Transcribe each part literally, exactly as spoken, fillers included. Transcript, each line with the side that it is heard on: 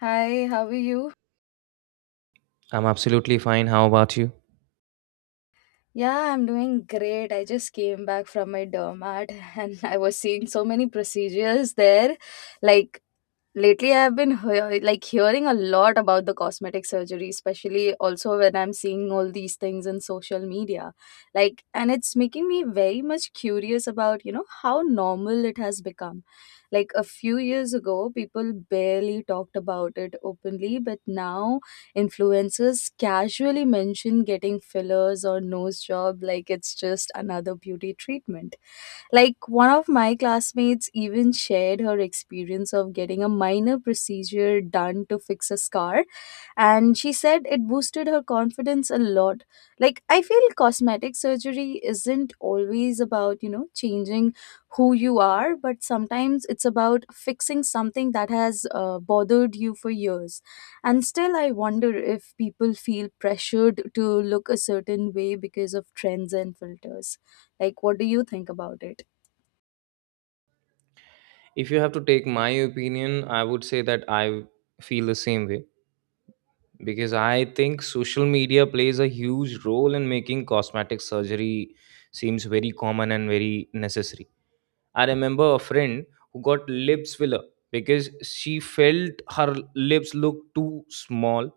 left: Hi, how are you?
right: I'm absolutely fine. How about you?
left: Yeah, I'm doing great. I just came back from my dermat and I was seeing so many procedures there. Like Lately, I've been hea- like hearing a lot about the cosmetic surgery, especially also when I'm seeing all these things in social media. Like, and it's making me very much curious about, you know, how normal it has become. Like a few years ago, people barely talked about it openly, but now influencers casually mention getting fillers or nose job like it's just another beauty treatment, like one of my classmates even shared her experience of getting a minor procedure done to fix a scar, and she said it boosted her confidence a lot. Like, I feel cosmetic surgery isn't always about, you know, changing who you are, but sometimes it's about fixing something that has uh, bothered you for years. And still, I wonder if people feel pressured to look a certain way because of trends and filters. Like, what do you think about it?
right: If you have to take my opinion, I would say that I feel the same way because I think social media plays a huge role in making cosmetic surgery seems very common and very necessary. I remember a friend who got lips filler because she felt her lips looked too small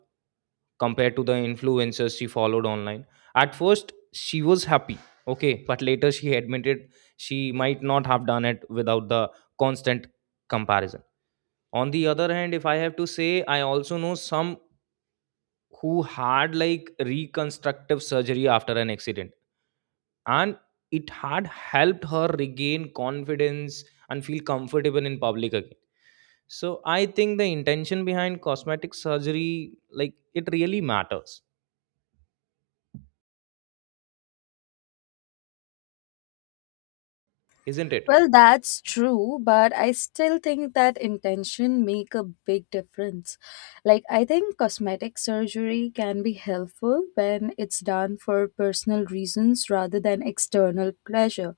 right: compared to the influencers she followed online. At first, she was happy, okay, but later she admitted she might not have done it without the constant comparison. On the other hand, if I have to say, I also know some who had like reconstructive surgery after an accident, and it had helped her regain confidence and feel comfortable in public again. So I think the intention behind cosmetic surgery, like it really matters, isn't it?
left: Well, that's true, but I still think that intention make a big difference. Like I think cosmetic surgery can be helpful when it's done for personal reasons rather than external pleasure.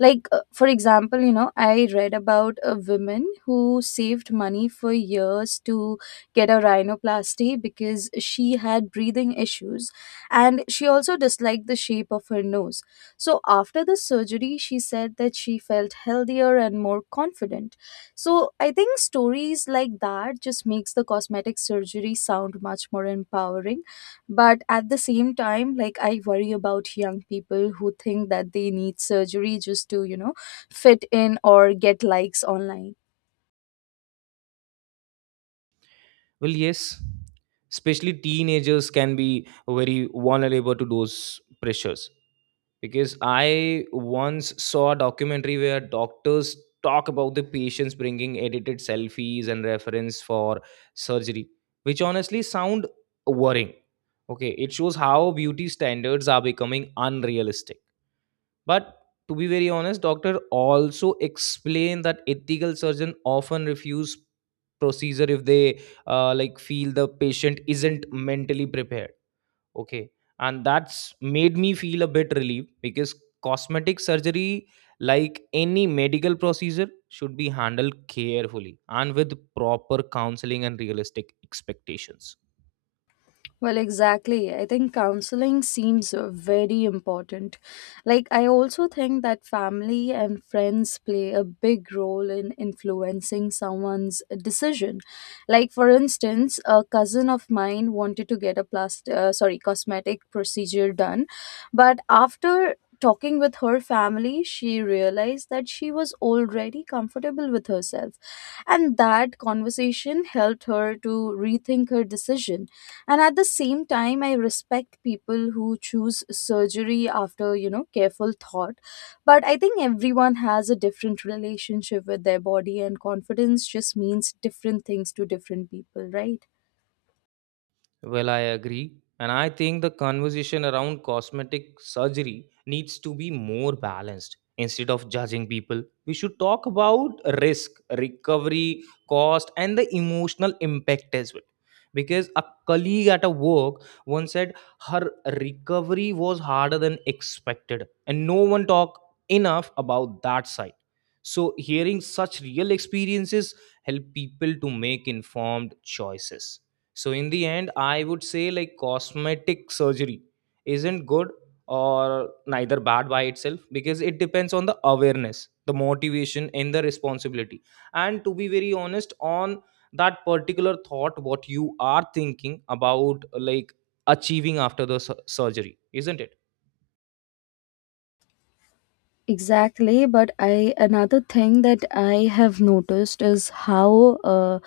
left: Like uh, for example, you know, I read about a woman who saved money for years to get a rhinoplasty because she had breathing issues, and she also disliked the shape of her nose. So after the surgery she said that she felt healthier and more confident. So I think stories like that just makes the cosmetic surgery sound much more empowering, but at the same time, like I worry about young people who think that they need surgery just to, you know, fit in or get likes online.
right: Well, yes, especially teenagers can be very vulnerable to those pressures. Because I once saw a documentary where doctors talk about the patients bringing edited selfies and reference for surgery, which honestly sound worrying. Okay, it shows how beauty standards are becoming unrealistic, but to be very honest, doctor also explained that ethical surgeon often refuse procedure if they uh, like feel the patient isn't mentally prepared. Okay, and that's made me feel a bit relieved because cosmetic surgery, like any medical procedure, should be handled carefully and with proper counseling and realistic expectations.
left: Well, exactly. I think counseling seems uh, very important. Like, I also think that family and friends play a big role in influencing someone's decision. Like, for instance, a cousin of mine wanted to get a plastic, uh, sorry, cosmetic procedure done, but after talking with her family, she realized that she was already comfortable with herself, and that conversation helped her her to rethink her decision. And at the same time, I respect people who choose surgery after, you know, careful thought. But I think everyone has a different relationship with their body, and confidence just means different things to different people, right?
right: Well, I agree. And I think the conversation around cosmetic surgery needs to be more balanced. Instead of judging people, we should talk about risk, recovery, cost, and the emotional impact as well. Because a colleague at a work once said her recovery was harder than expected, and no one talked enough about that side. So, hearing such real experiences help people to make informed choices. So in the end, I would say like cosmetic surgery isn't good or neither bad by itself, because it depends on the awareness, the motivation, and the responsibility. And to be very honest, on that particular thought, what you are thinking about like achieving after the su- surgery, isn't it?
left: Exactly, but I another thing that I have noticed is how uh,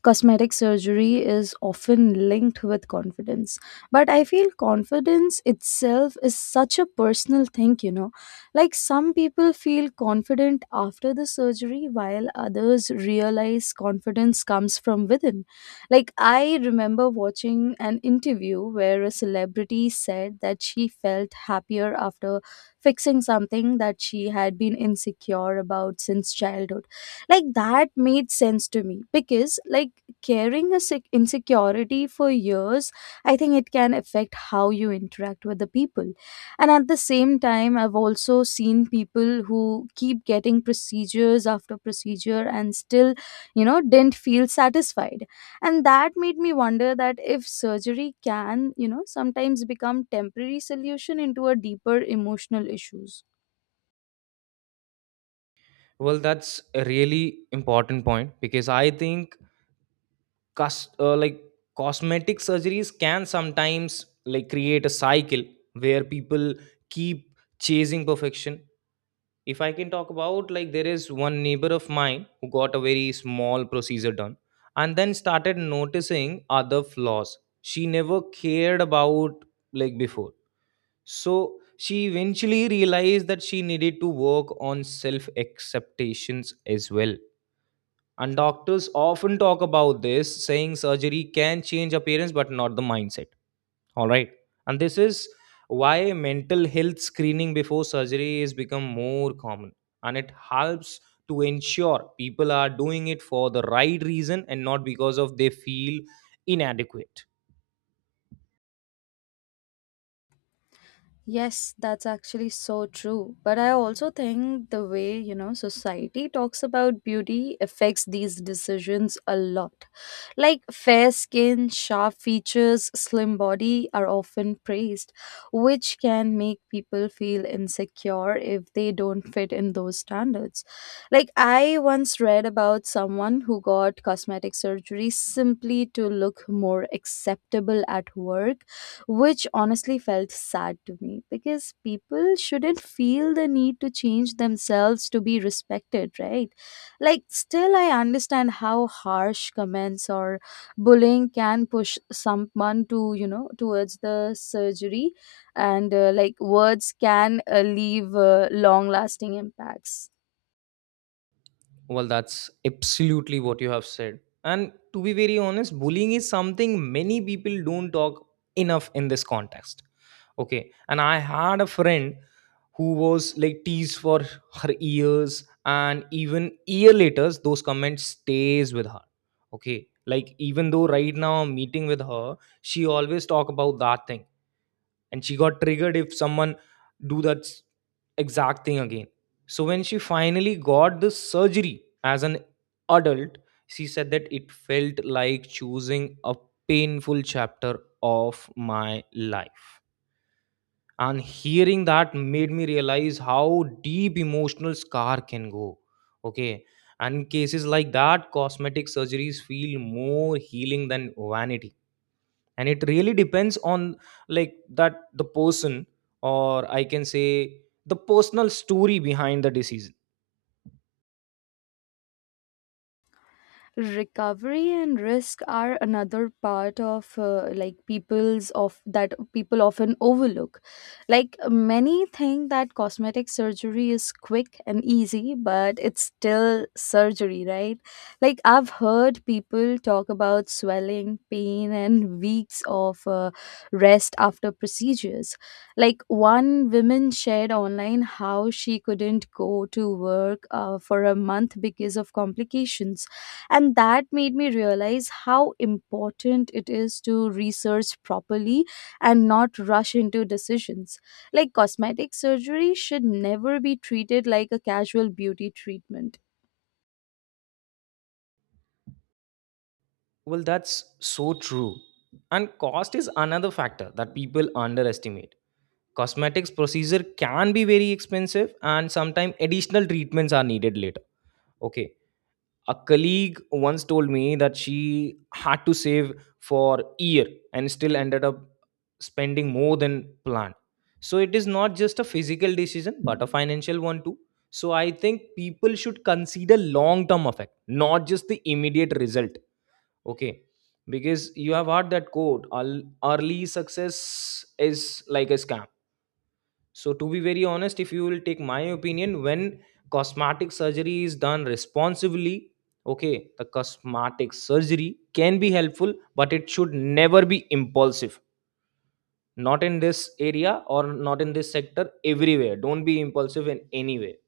left: cosmetic surgery is often linked with confidence. But I feel confidence itself is such a personal thing, you know. Like some people feel confident after the surgery, while others realize confidence comes from within. Like I remember watching an interview where a celebrity said that she felt happier after fixing something that she had been insecure about since childhood. Like that made sense to me because like carrying a sick insecurity for years, I think it can affect how you interact with the people. And at the same time, I've also seen people who keep getting procedures after procedure and still, you know, didn't feel satisfied, and that made me wonder that if surgery can, you know, sometimes become temporary solution into a deeper emotional issues.
right: Well, that's a really important point because I think cos- uh, like cosmetic surgeries can sometimes like create a cycle where people keep chasing perfection. If I can talk about, like, there is one neighbor of mine who got a very small procedure done and then started noticing other flaws she never cared about like before. So she eventually realized that she needed to work on self acceptations as well, and doctors often talk about this, saying surgery can change appearance but not the mindset. All right. And this is why mental health screening before surgery is become more common, and it helps to ensure people are doing it for the right reason and not because of they feel inadequate.
left: Yes, that's actually so true. But I also think the way, you know, society talks about beauty affects these decisions a lot. Like fair skin, sharp features, slim body are often praised, which can make people feel insecure if they don't fit in those standards. Like I once read about someone who got cosmetic surgery simply to look more acceptable at work, which honestly felt sad to me because people shouldn't feel the need to change themselves to be respected, right? Like, still, I understand how harsh comments or bullying can push someone to, you know, towards the surgery, and uh, like words can uh, leave uh, long lasting impacts.
right: Well, that's absolutely what you have said. And to be very honest, bullying is something many people don't talk enough in this context. Okay. And I had a friend who was like teased for her years, and even year later those comments stays with her. Okay. Like even though right now I'm meeting with her, she always talk about that thing, and she got triggered if someone do that s- exact thing again. So when she finally got the surgery as an adult, she said that it felt like choosing a painful chapter of my life. And hearing that made me realize how deep emotional scar can go. Okay. And in cases like that, cosmetic surgeries feel more healing than vanity, and it really depends on, like, that the person, or I can say the personal story behind the decision.
left: Recovery and risk are another part of uh, like people's of that people often overlook. Like many think that cosmetic surgery is quick and easy, but it's still surgery, right? Like I've heard people talk about swelling, pain, and weeks of uh, rest after procedures. Like one woman shared online how she couldn't go to work uh, for a month because of complications, and that made me realize how important it is to research properly and not rush into decisions. Like cosmetic surgery should never be treated like a casual beauty treatment.
right: Well, that's so true. And cost is another factor that people underestimate. Cosmetics procedure can be very expensive and sometimes additional treatments are needed later. Okay, a colleague once told me that she had to save for a year and still ended up spending more than planned. So it is not just a physical decision but a financial one too. So I think people should consider long term effect, not just the immediate result. Okay, because you have heard that quote, "Earl- early success is like a scam. So, to be very honest, if you will take my opinion, when cosmetic surgery is done responsibly, okay, the cosmetic surgery can be helpful, but it should never be impulsive. Not in this area or not in this sector, everywhere. Don't be impulsive in any way.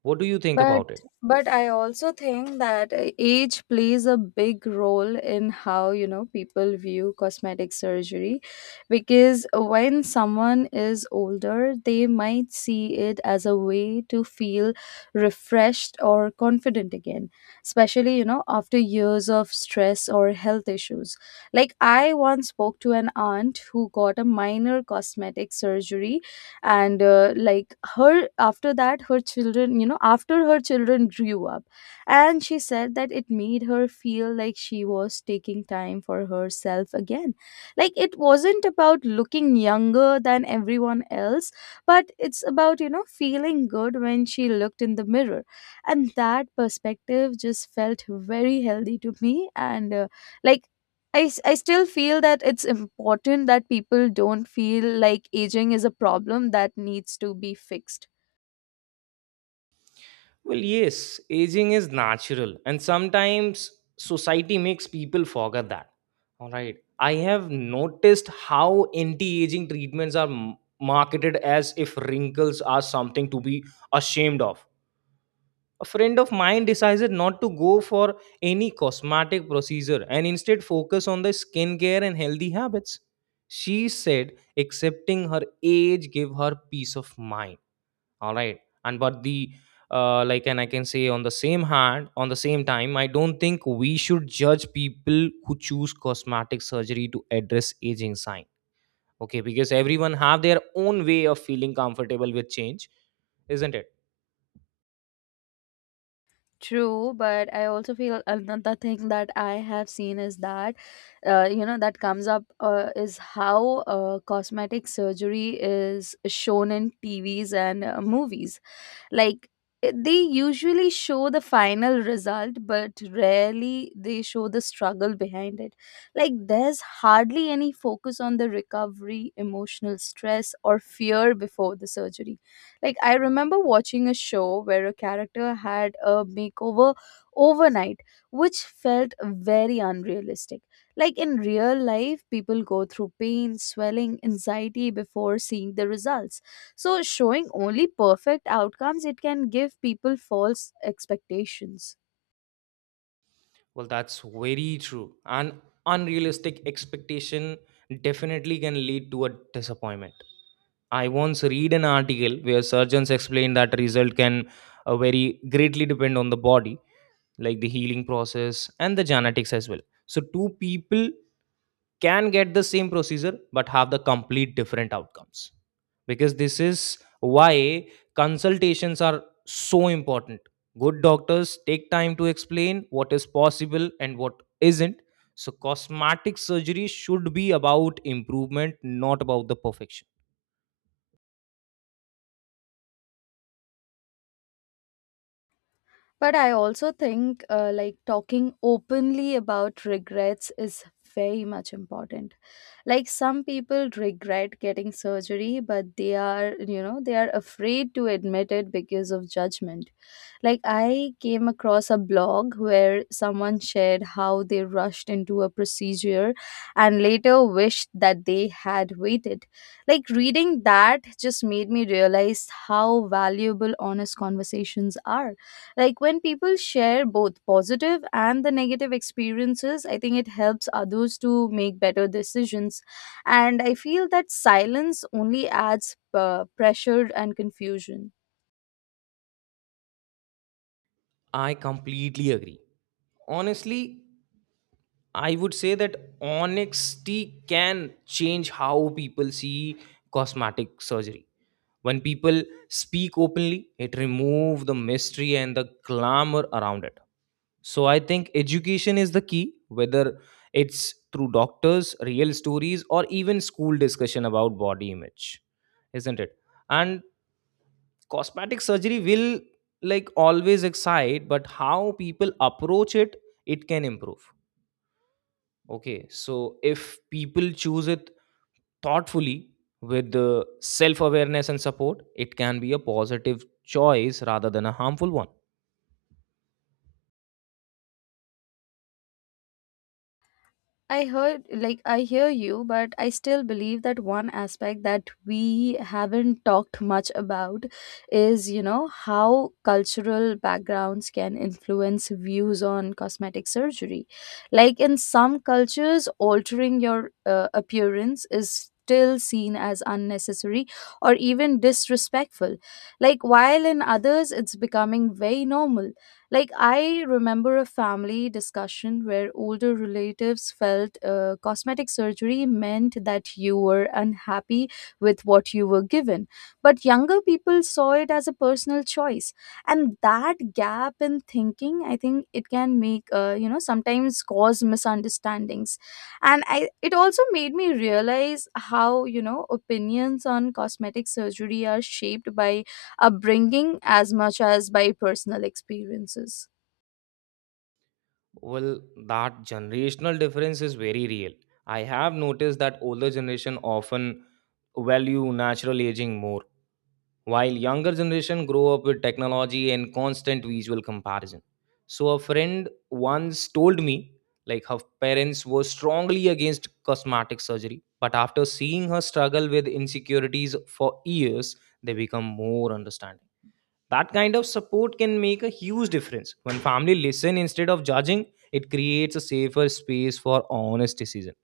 right: What do you think
left: But
right: about it?
left: but I also think that uh, age plays a big role in how, you know, people view cosmetic surgery, because when someone is older they might see it as a way to feel refreshed or confident again, especially, you know, after years of stress or health issues. Like I once spoke to an aunt who got a minor cosmetic surgery, and uh, like her after that her children you know after her children grew up, and she said that it made her feel like she was taking time for herself again. Like it wasn't about looking younger than everyone else, but it's about, you know, feeling good when she looked in the mirror. And that perspective just felt very healthy to me, and uh, like I, s- I still feel that it's important that people don't feel like aging is a problem that needs to be fixed.
right: Well, yes, aging is natural, and sometimes society makes people forget that. All right. I have noticed how anti aging treatments are m- marketed as if wrinkles are something to be ashamed of. A friend of mine decided not to go for any cosmetic procedure and instead focus on the skincare and healthy habits. She said accepting her age gave her peace of mind. All right. And but the uh, like and I can say on the same hand on the same time I don't think we should judge people who choose cosmetic surgery to address aging sign. Okay, because everyone have their own way of feeling comfortable with change, isn't it?
left: True, but I also feel another thing that I have seen is that, uh, you know, that comes up uh, is how uh, cosmetic surgery is shown in T Vs and uh, movies. like eh, they usually show the final result, but rarely they show the struggle behind it. Like there's hardly any focus on the recovery, emotional stress, or fear before the surgery. Like I remember watching a show where a character had a makeover overnight, which felt very unrealistic. Like in real life people go through pain, swelling, anxiety before seeing the results. So showing only perfect outcomes, it can give people false expectations.
right: Well, that's very true, and unrealistic expectation definitely can lead to a disappointment. I once read an article where surgeons explain that result can uh, very greatly depend on the body, like the healing process and the genetics as well. So two people can get the same procedure but have the complete different outcomes. Because this is why consultations are so important. Good doctors take time to explain what is possible and what isn't. So cosmetic surgery should be about improvement, not about the perfection.
left: But I also think uh, like talking openly about regrets is very much important. Like some people regret getting surgery, but they are, you know, they are afraid to admit it because of judgment. Like, I came across a blog where someone shared how they rushed into a procedure and later wished that they had waited. Like, reading that just made me realize how valuable honest conversations are. Like, when people share both positive and the negative experiences, I think it helps others to make better decisions. And I feel that silence only adds uh, pressure and confusion.
right: I completely agree. Honestly, I would say that honesty can change how people see cosmetic surgery. When people speak openly, it removes the mystery and the glamour around it. So I think education is the key, whether it's through doctors, real stories, or even school discussion about body image, isn't it? And cosmetic surgery will like always excite, but how people approach it, it can improve. Okay, so if people choose it thoughtfully with the self awareness and support, it can be a positive choice rather than a harmful one.
left: I heard, like, I hear you, but I still believe that one aspect that we haven't talked much about is, you know, how cultural backgrounds can influence views on cosmetic surgery. Like, in some cultures, altering your uh, appearance is still seen as unnecessary or even disrespectful. Like, while in others, it's becoming very normal. Like, I remember a family discussion where older relatives felt uh, cosmetic surgery meant that you were unhappy with what you were given, but younger people saw it as a personal choice. And that gap in thinking, I think it can make, uh, you know, sometimes cause misunderstandings. And I, it also made me realize how, you know, opinions on cosmetic surgery are shaped by upbringing as much as by personal experiences.
right: Well, that generational difference is very real. I have noticed that older generation often value natural aging more, while younger generation grow up with technology and constant visual comparison. So a friend once told me like her parents were strongly against cosmetic surgery, but after seeing her struggle with insecurities for years, they become more understanding. That kind of support can make a huge difference. When family listen instead of judging, it creates a safer space for honest decision.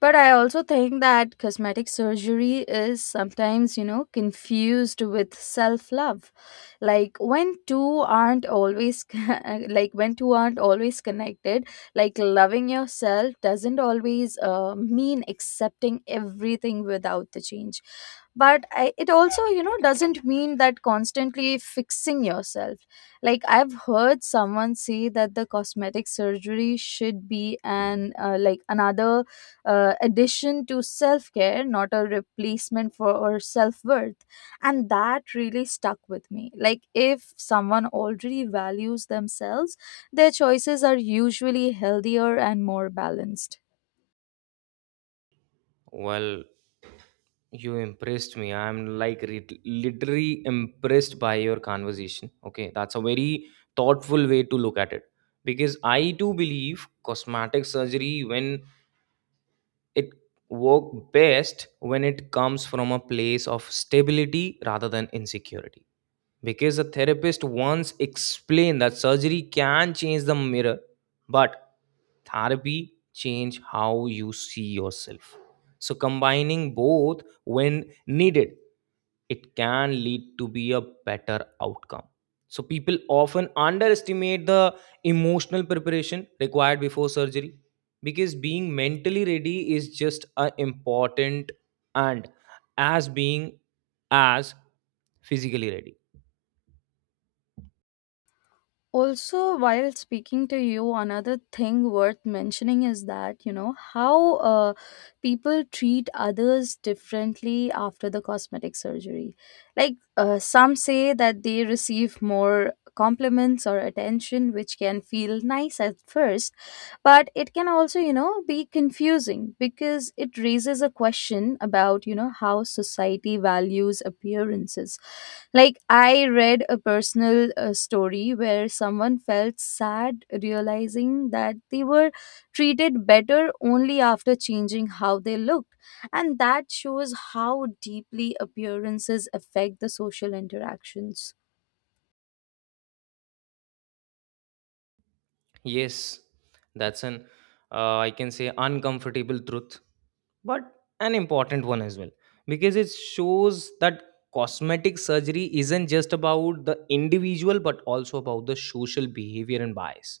left: But I also think that cosmetic surgery is sometimes, you know, confused with self love. Like when two aren't always, like when two aren't always connected, like loving yourself doesn't always uh, mean accepting everything without the change. But I, it also, you know, doesn't mean that constantly fixing yourself. Like I've heard someone say that the cosmetic surgery should be an, uh, like another uh, addition to self care, not a replacement for self worth. And that really stuck with me. Like, if someone already values themselves, their choices are usually healthier and more balanced.
right: Well, you impressed me. I'm like re- literally impressed by your conversation. Okay, that's a very thoughtful way to look at it, because I too believe cosmetic surgery, when it work, best when it comes from a place of stability rather than insecurity. Because the therapist once explained that surgery can change the mirror, but therapy change how you see yourself. So combining both, when needed, it can lead to be a better outcome. So people often underestimate the emotional preparation required before surgery, because being mentally ready is just as important and as being as physically ready.
left: Also, while speaking to you, another thing worth mentioning is that, you know, how uh, people treat others differently after the cosmetic surgery. Like, uh, some say that they receive more compliments or attention, which can feel nice at first, but it can also, you know, be confusing because it raises a question about, you know, how society values appearances. Like I read a personal uh, story where someone felt sad realizing that they were treated better only after changing how they looked, and that shows how deeply appearances affect the social interactions.
right: Yes, that's an uh, I can say uncomfortable truth, but an important one as well, because it shows that cosmetic surgery isn't just about the individual but also about the social behavior and bias.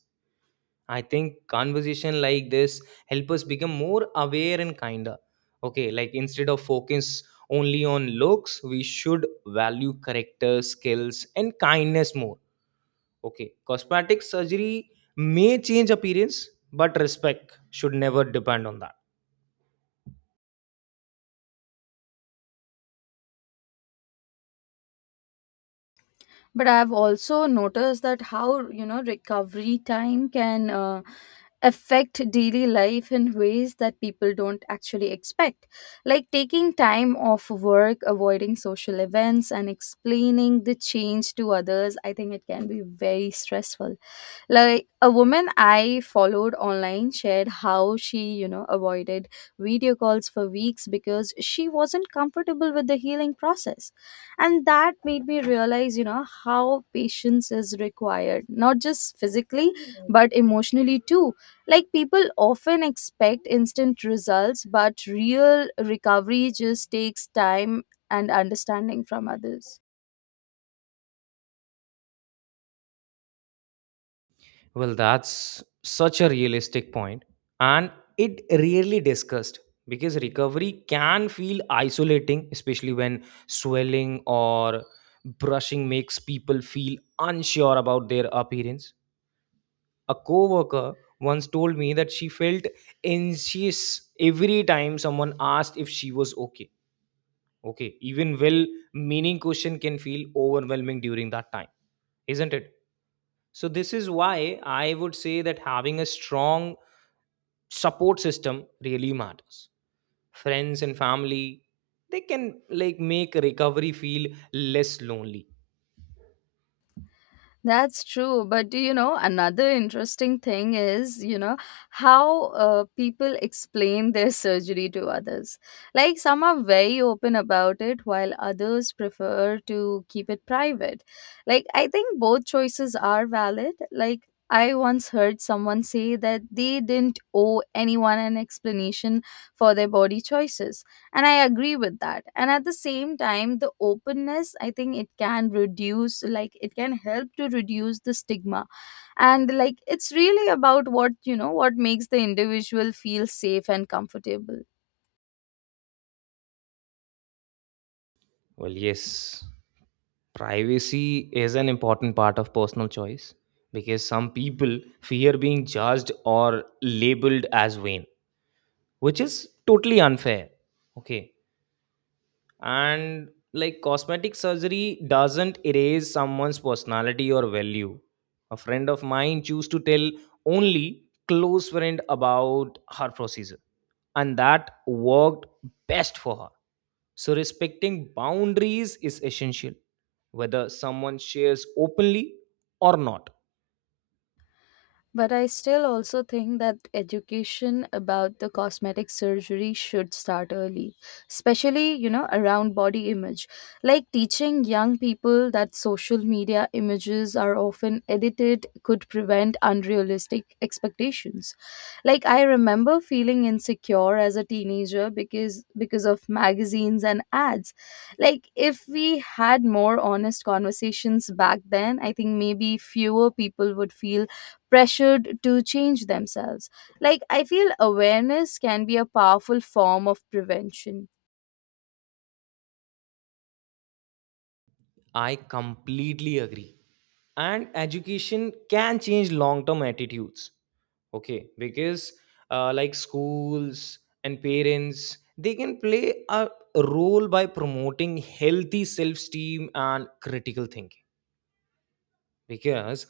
right: I think conversation like this help us become more aware and kinder. Okay, like instead of focus only on looks, we should value character skills and kindness more. Okay, cosmetic surgery may change appearance, but respect should never depend on that.
left: But I've also noticed that how, you know, recovery time can uh, affect daily life in ways that people don't actually expect. Like taking time off work, avoiding social events, and explaining the change to others, I think it can be very stressful. Like a woman I followed online shared how she, you know, avoided video calls for weeks because she wasn't comfortable with the healing process. And that made me realize, you know, how patience is required not just physically but emotionally too. Like people often expect instant results, but real recovery just takes time and understanding from others.
right: Well, that's such a realistic point, and it rarely discussed, because recovery can feel isolating, especially when swelling or brushing makes people feel unsure about their appearance. A coworker once told me that she felt anxious every time someone asked if she was okay. Okay, even well-meaning question can feel overwhelming during that time, isn't it? So this is why I would say that having a strong support system really matters. Friends and family, they can like make recovery feel less lonely.
left: That's true. But do you know, another interesting thing is, you know, how uh, people explain their surgery to others. Like, some are very open about it, while others prefer to keep it private. Like, I think both choices are valid. Like, I once heard someone say that they didn't owe anyone an explanation for their body choices. And I agree with that, and at the same time the openness, I think it can reduce like it can help to reduce the stigma. And like it's really about what you know what makes the individual feel safe and comfortable.
right: Well, yes, privacy is an important part of personal choice, because some people fear being judged or labeled as vain, which is totally unfair. Okay. And like cosmetic surgery doesn't erase someone's personality or value. A friend of mine chose to tell only close friend about her procedure, and that worked best for her. So respecting boundaries is essential, whether someone shares openly or not.
left: But I still also think that education about the cosmetic surgery should start early, especially, you know, around body image. Like teaching young people that social media images are often edited could prevent unrealistic expectations. Like I remember feeling insecure as a teenager because because of magazines and ads. Like if we had more honest conversations back then, I think maybe fewer people would feel pressured to change themselves. Like, I feel awareness can be a powerful form of prevention.
right: I completely agree. And education can change long term attitudes. Okay, because uh, like schools and parents, they can play a role by promoting healthy self esteem and critical thinking. Because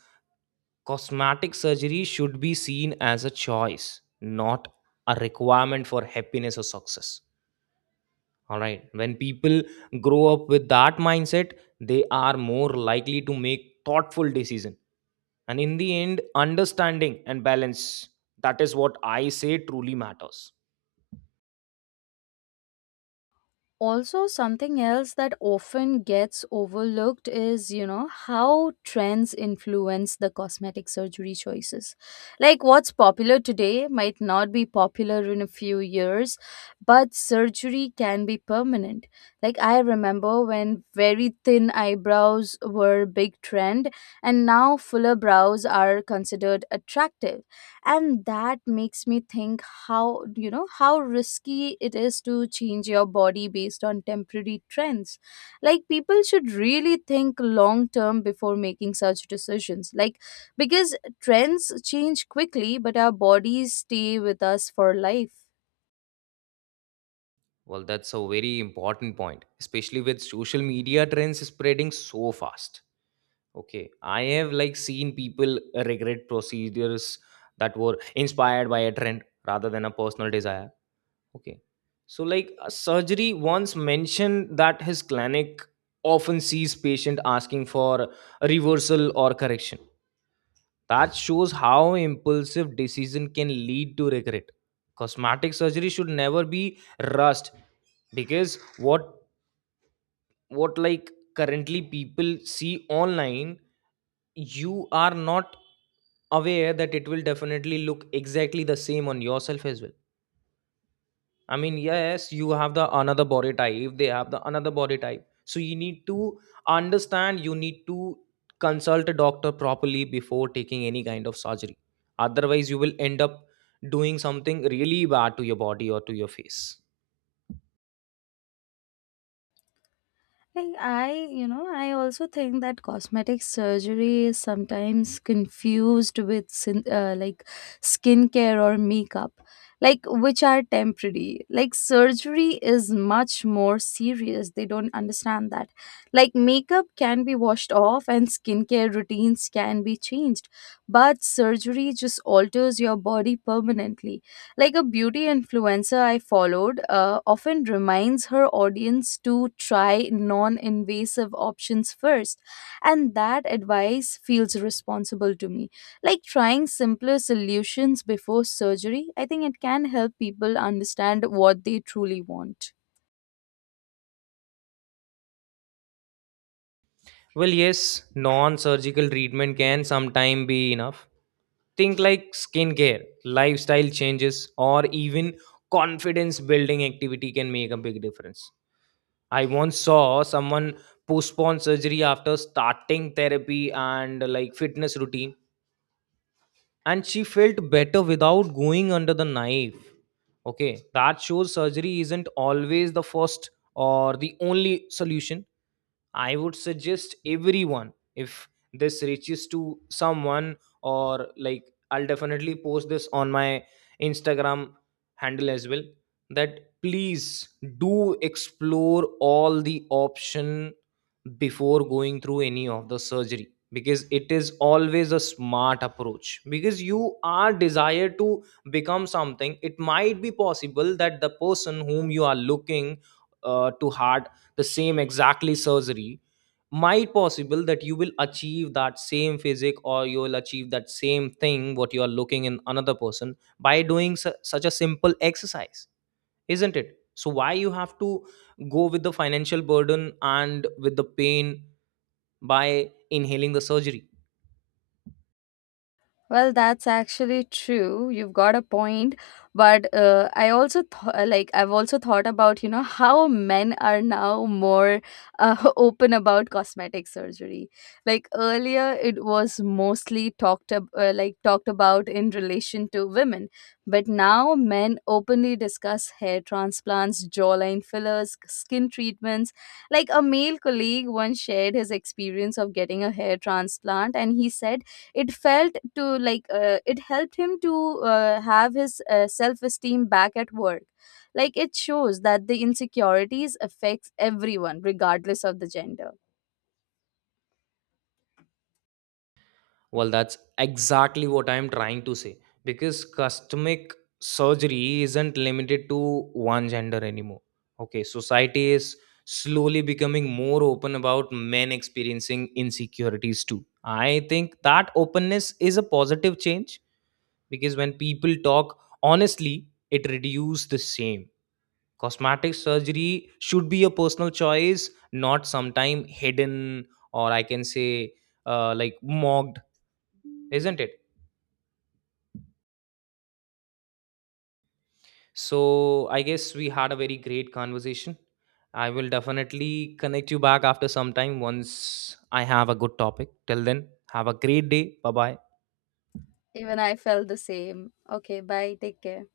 right: cosmetic surgery should be seen as a choice, not a requirement for happiness or success. All right, when people grow up with that mindset, they are more likely to make thoughtful decisions. And in the end, understanding and balance, that is what I say truly matters.
left: Also something else that often gets overlooked is, you know, how trends influence the cosmetic surgery choices. Like what's popular today might not be popular in a few years, but surgery can be permanent. Like I remember when very thin eyebrows were a big trend, and now fuller brows are considered attractive. And that makes me think how, you know how risky it is to change your body based on temporary trends. Like people should really think long term before making such decisions, like because trends change quickly but our bodies stay with us for life.
right: Well, that's a very important point, especially with social media trends spreading so fast. Okay, I have like seen people regret procedures that were inspired by a trend rather than a personal desire. Okay, so like a surgery once mentioned that his clinic often sees patient asking for a reversal or correction. That shows how impulsive decision can lead to regret. Cosmetic surgery should never be rushed, because what what like currently people see online, you are not aware that it will definitely look exactly the same on yourself as well. I mean, yes, you have the another body type, they have the another body type, so you need to understand, you need to consult a doctor properly before taking any kind of surgery. Otherwise you will end up doing something really bad to your body or to your face.
left: Like I, you know, I also think that cosmetic surgery is sometimes confused with skin- uh, like skincare or makeup, like which are temporary. Like surgery is much more serious. They don't understand that. Like makeup can be washed off and skincare routines can be changed, but surgery just alters your body permanently. Like a beauty influencer I followed uh, often reminds her audience to try non invasive options first. And that advice feels responsible to me. Like trying simpler solutions before surgery, I think it can help people understand what they truly want.
right: Well, yes, non surgical treatment can sometimes be enough. Think like skincare, lifestyle changes, or even confidence building activity can make a big difference. I once saw someone postpone surgery after starting therapy and like fitness routine, and she felt better without going under the knife. Okay, that shows surgery isn't always the first or the only solution. I would suggest everyone, if this reaches to someone or like, I'll definitely post this on my Instagram handle as well, that please do explore all the option before going through any of the surgery, because it is always a smart approach. Because you are desired to become something, it might be possible that the person whom you are looking uh, to hard the same exactly surgery, might possible that you will achieve that same physique, or you will achieve that same thing what you are looking in another person by doing su- such a simple exercise, isn't it? So why you have to go with the financial burden and with the pain by inhaling the surgery?
left: Well, that's actually true. You've got a point, but uh, I also th- like I've also thought about, you know, how men are now more uh, open about cosmetic surgery. Like earlier, it was mostly talked ab- uh, like talked about in relation to women, but now men openly discuss hair transplants, jawline fillers, skin treatments. Like a male colleague once shared his experience of getting a hair transplant, and he said it felt to like uh, it helped him to uh, have his uh, self-esteem back at work. Like it shows that the insecurities affects everyone regardless of the gender.
right: Well, that's exactly what I'm trying to say, because cosmetic surgery isn't limited to one gender anymore. Okay, society is slowly becoming more open about men experiencing insecurities too. I think that openness is a positive change, because when people talk honestly, it reduces the shame. Cosmetic surgery should be a personal choice, not sometime hidden, or I can say uh, like mocked, isn't it? So I guess we had a very great conversation. I will definitely connect you back after some time once I have a good topic. Till then, have a great day. Bye bye.
left: Even I felt the same. Okay, bye, take care.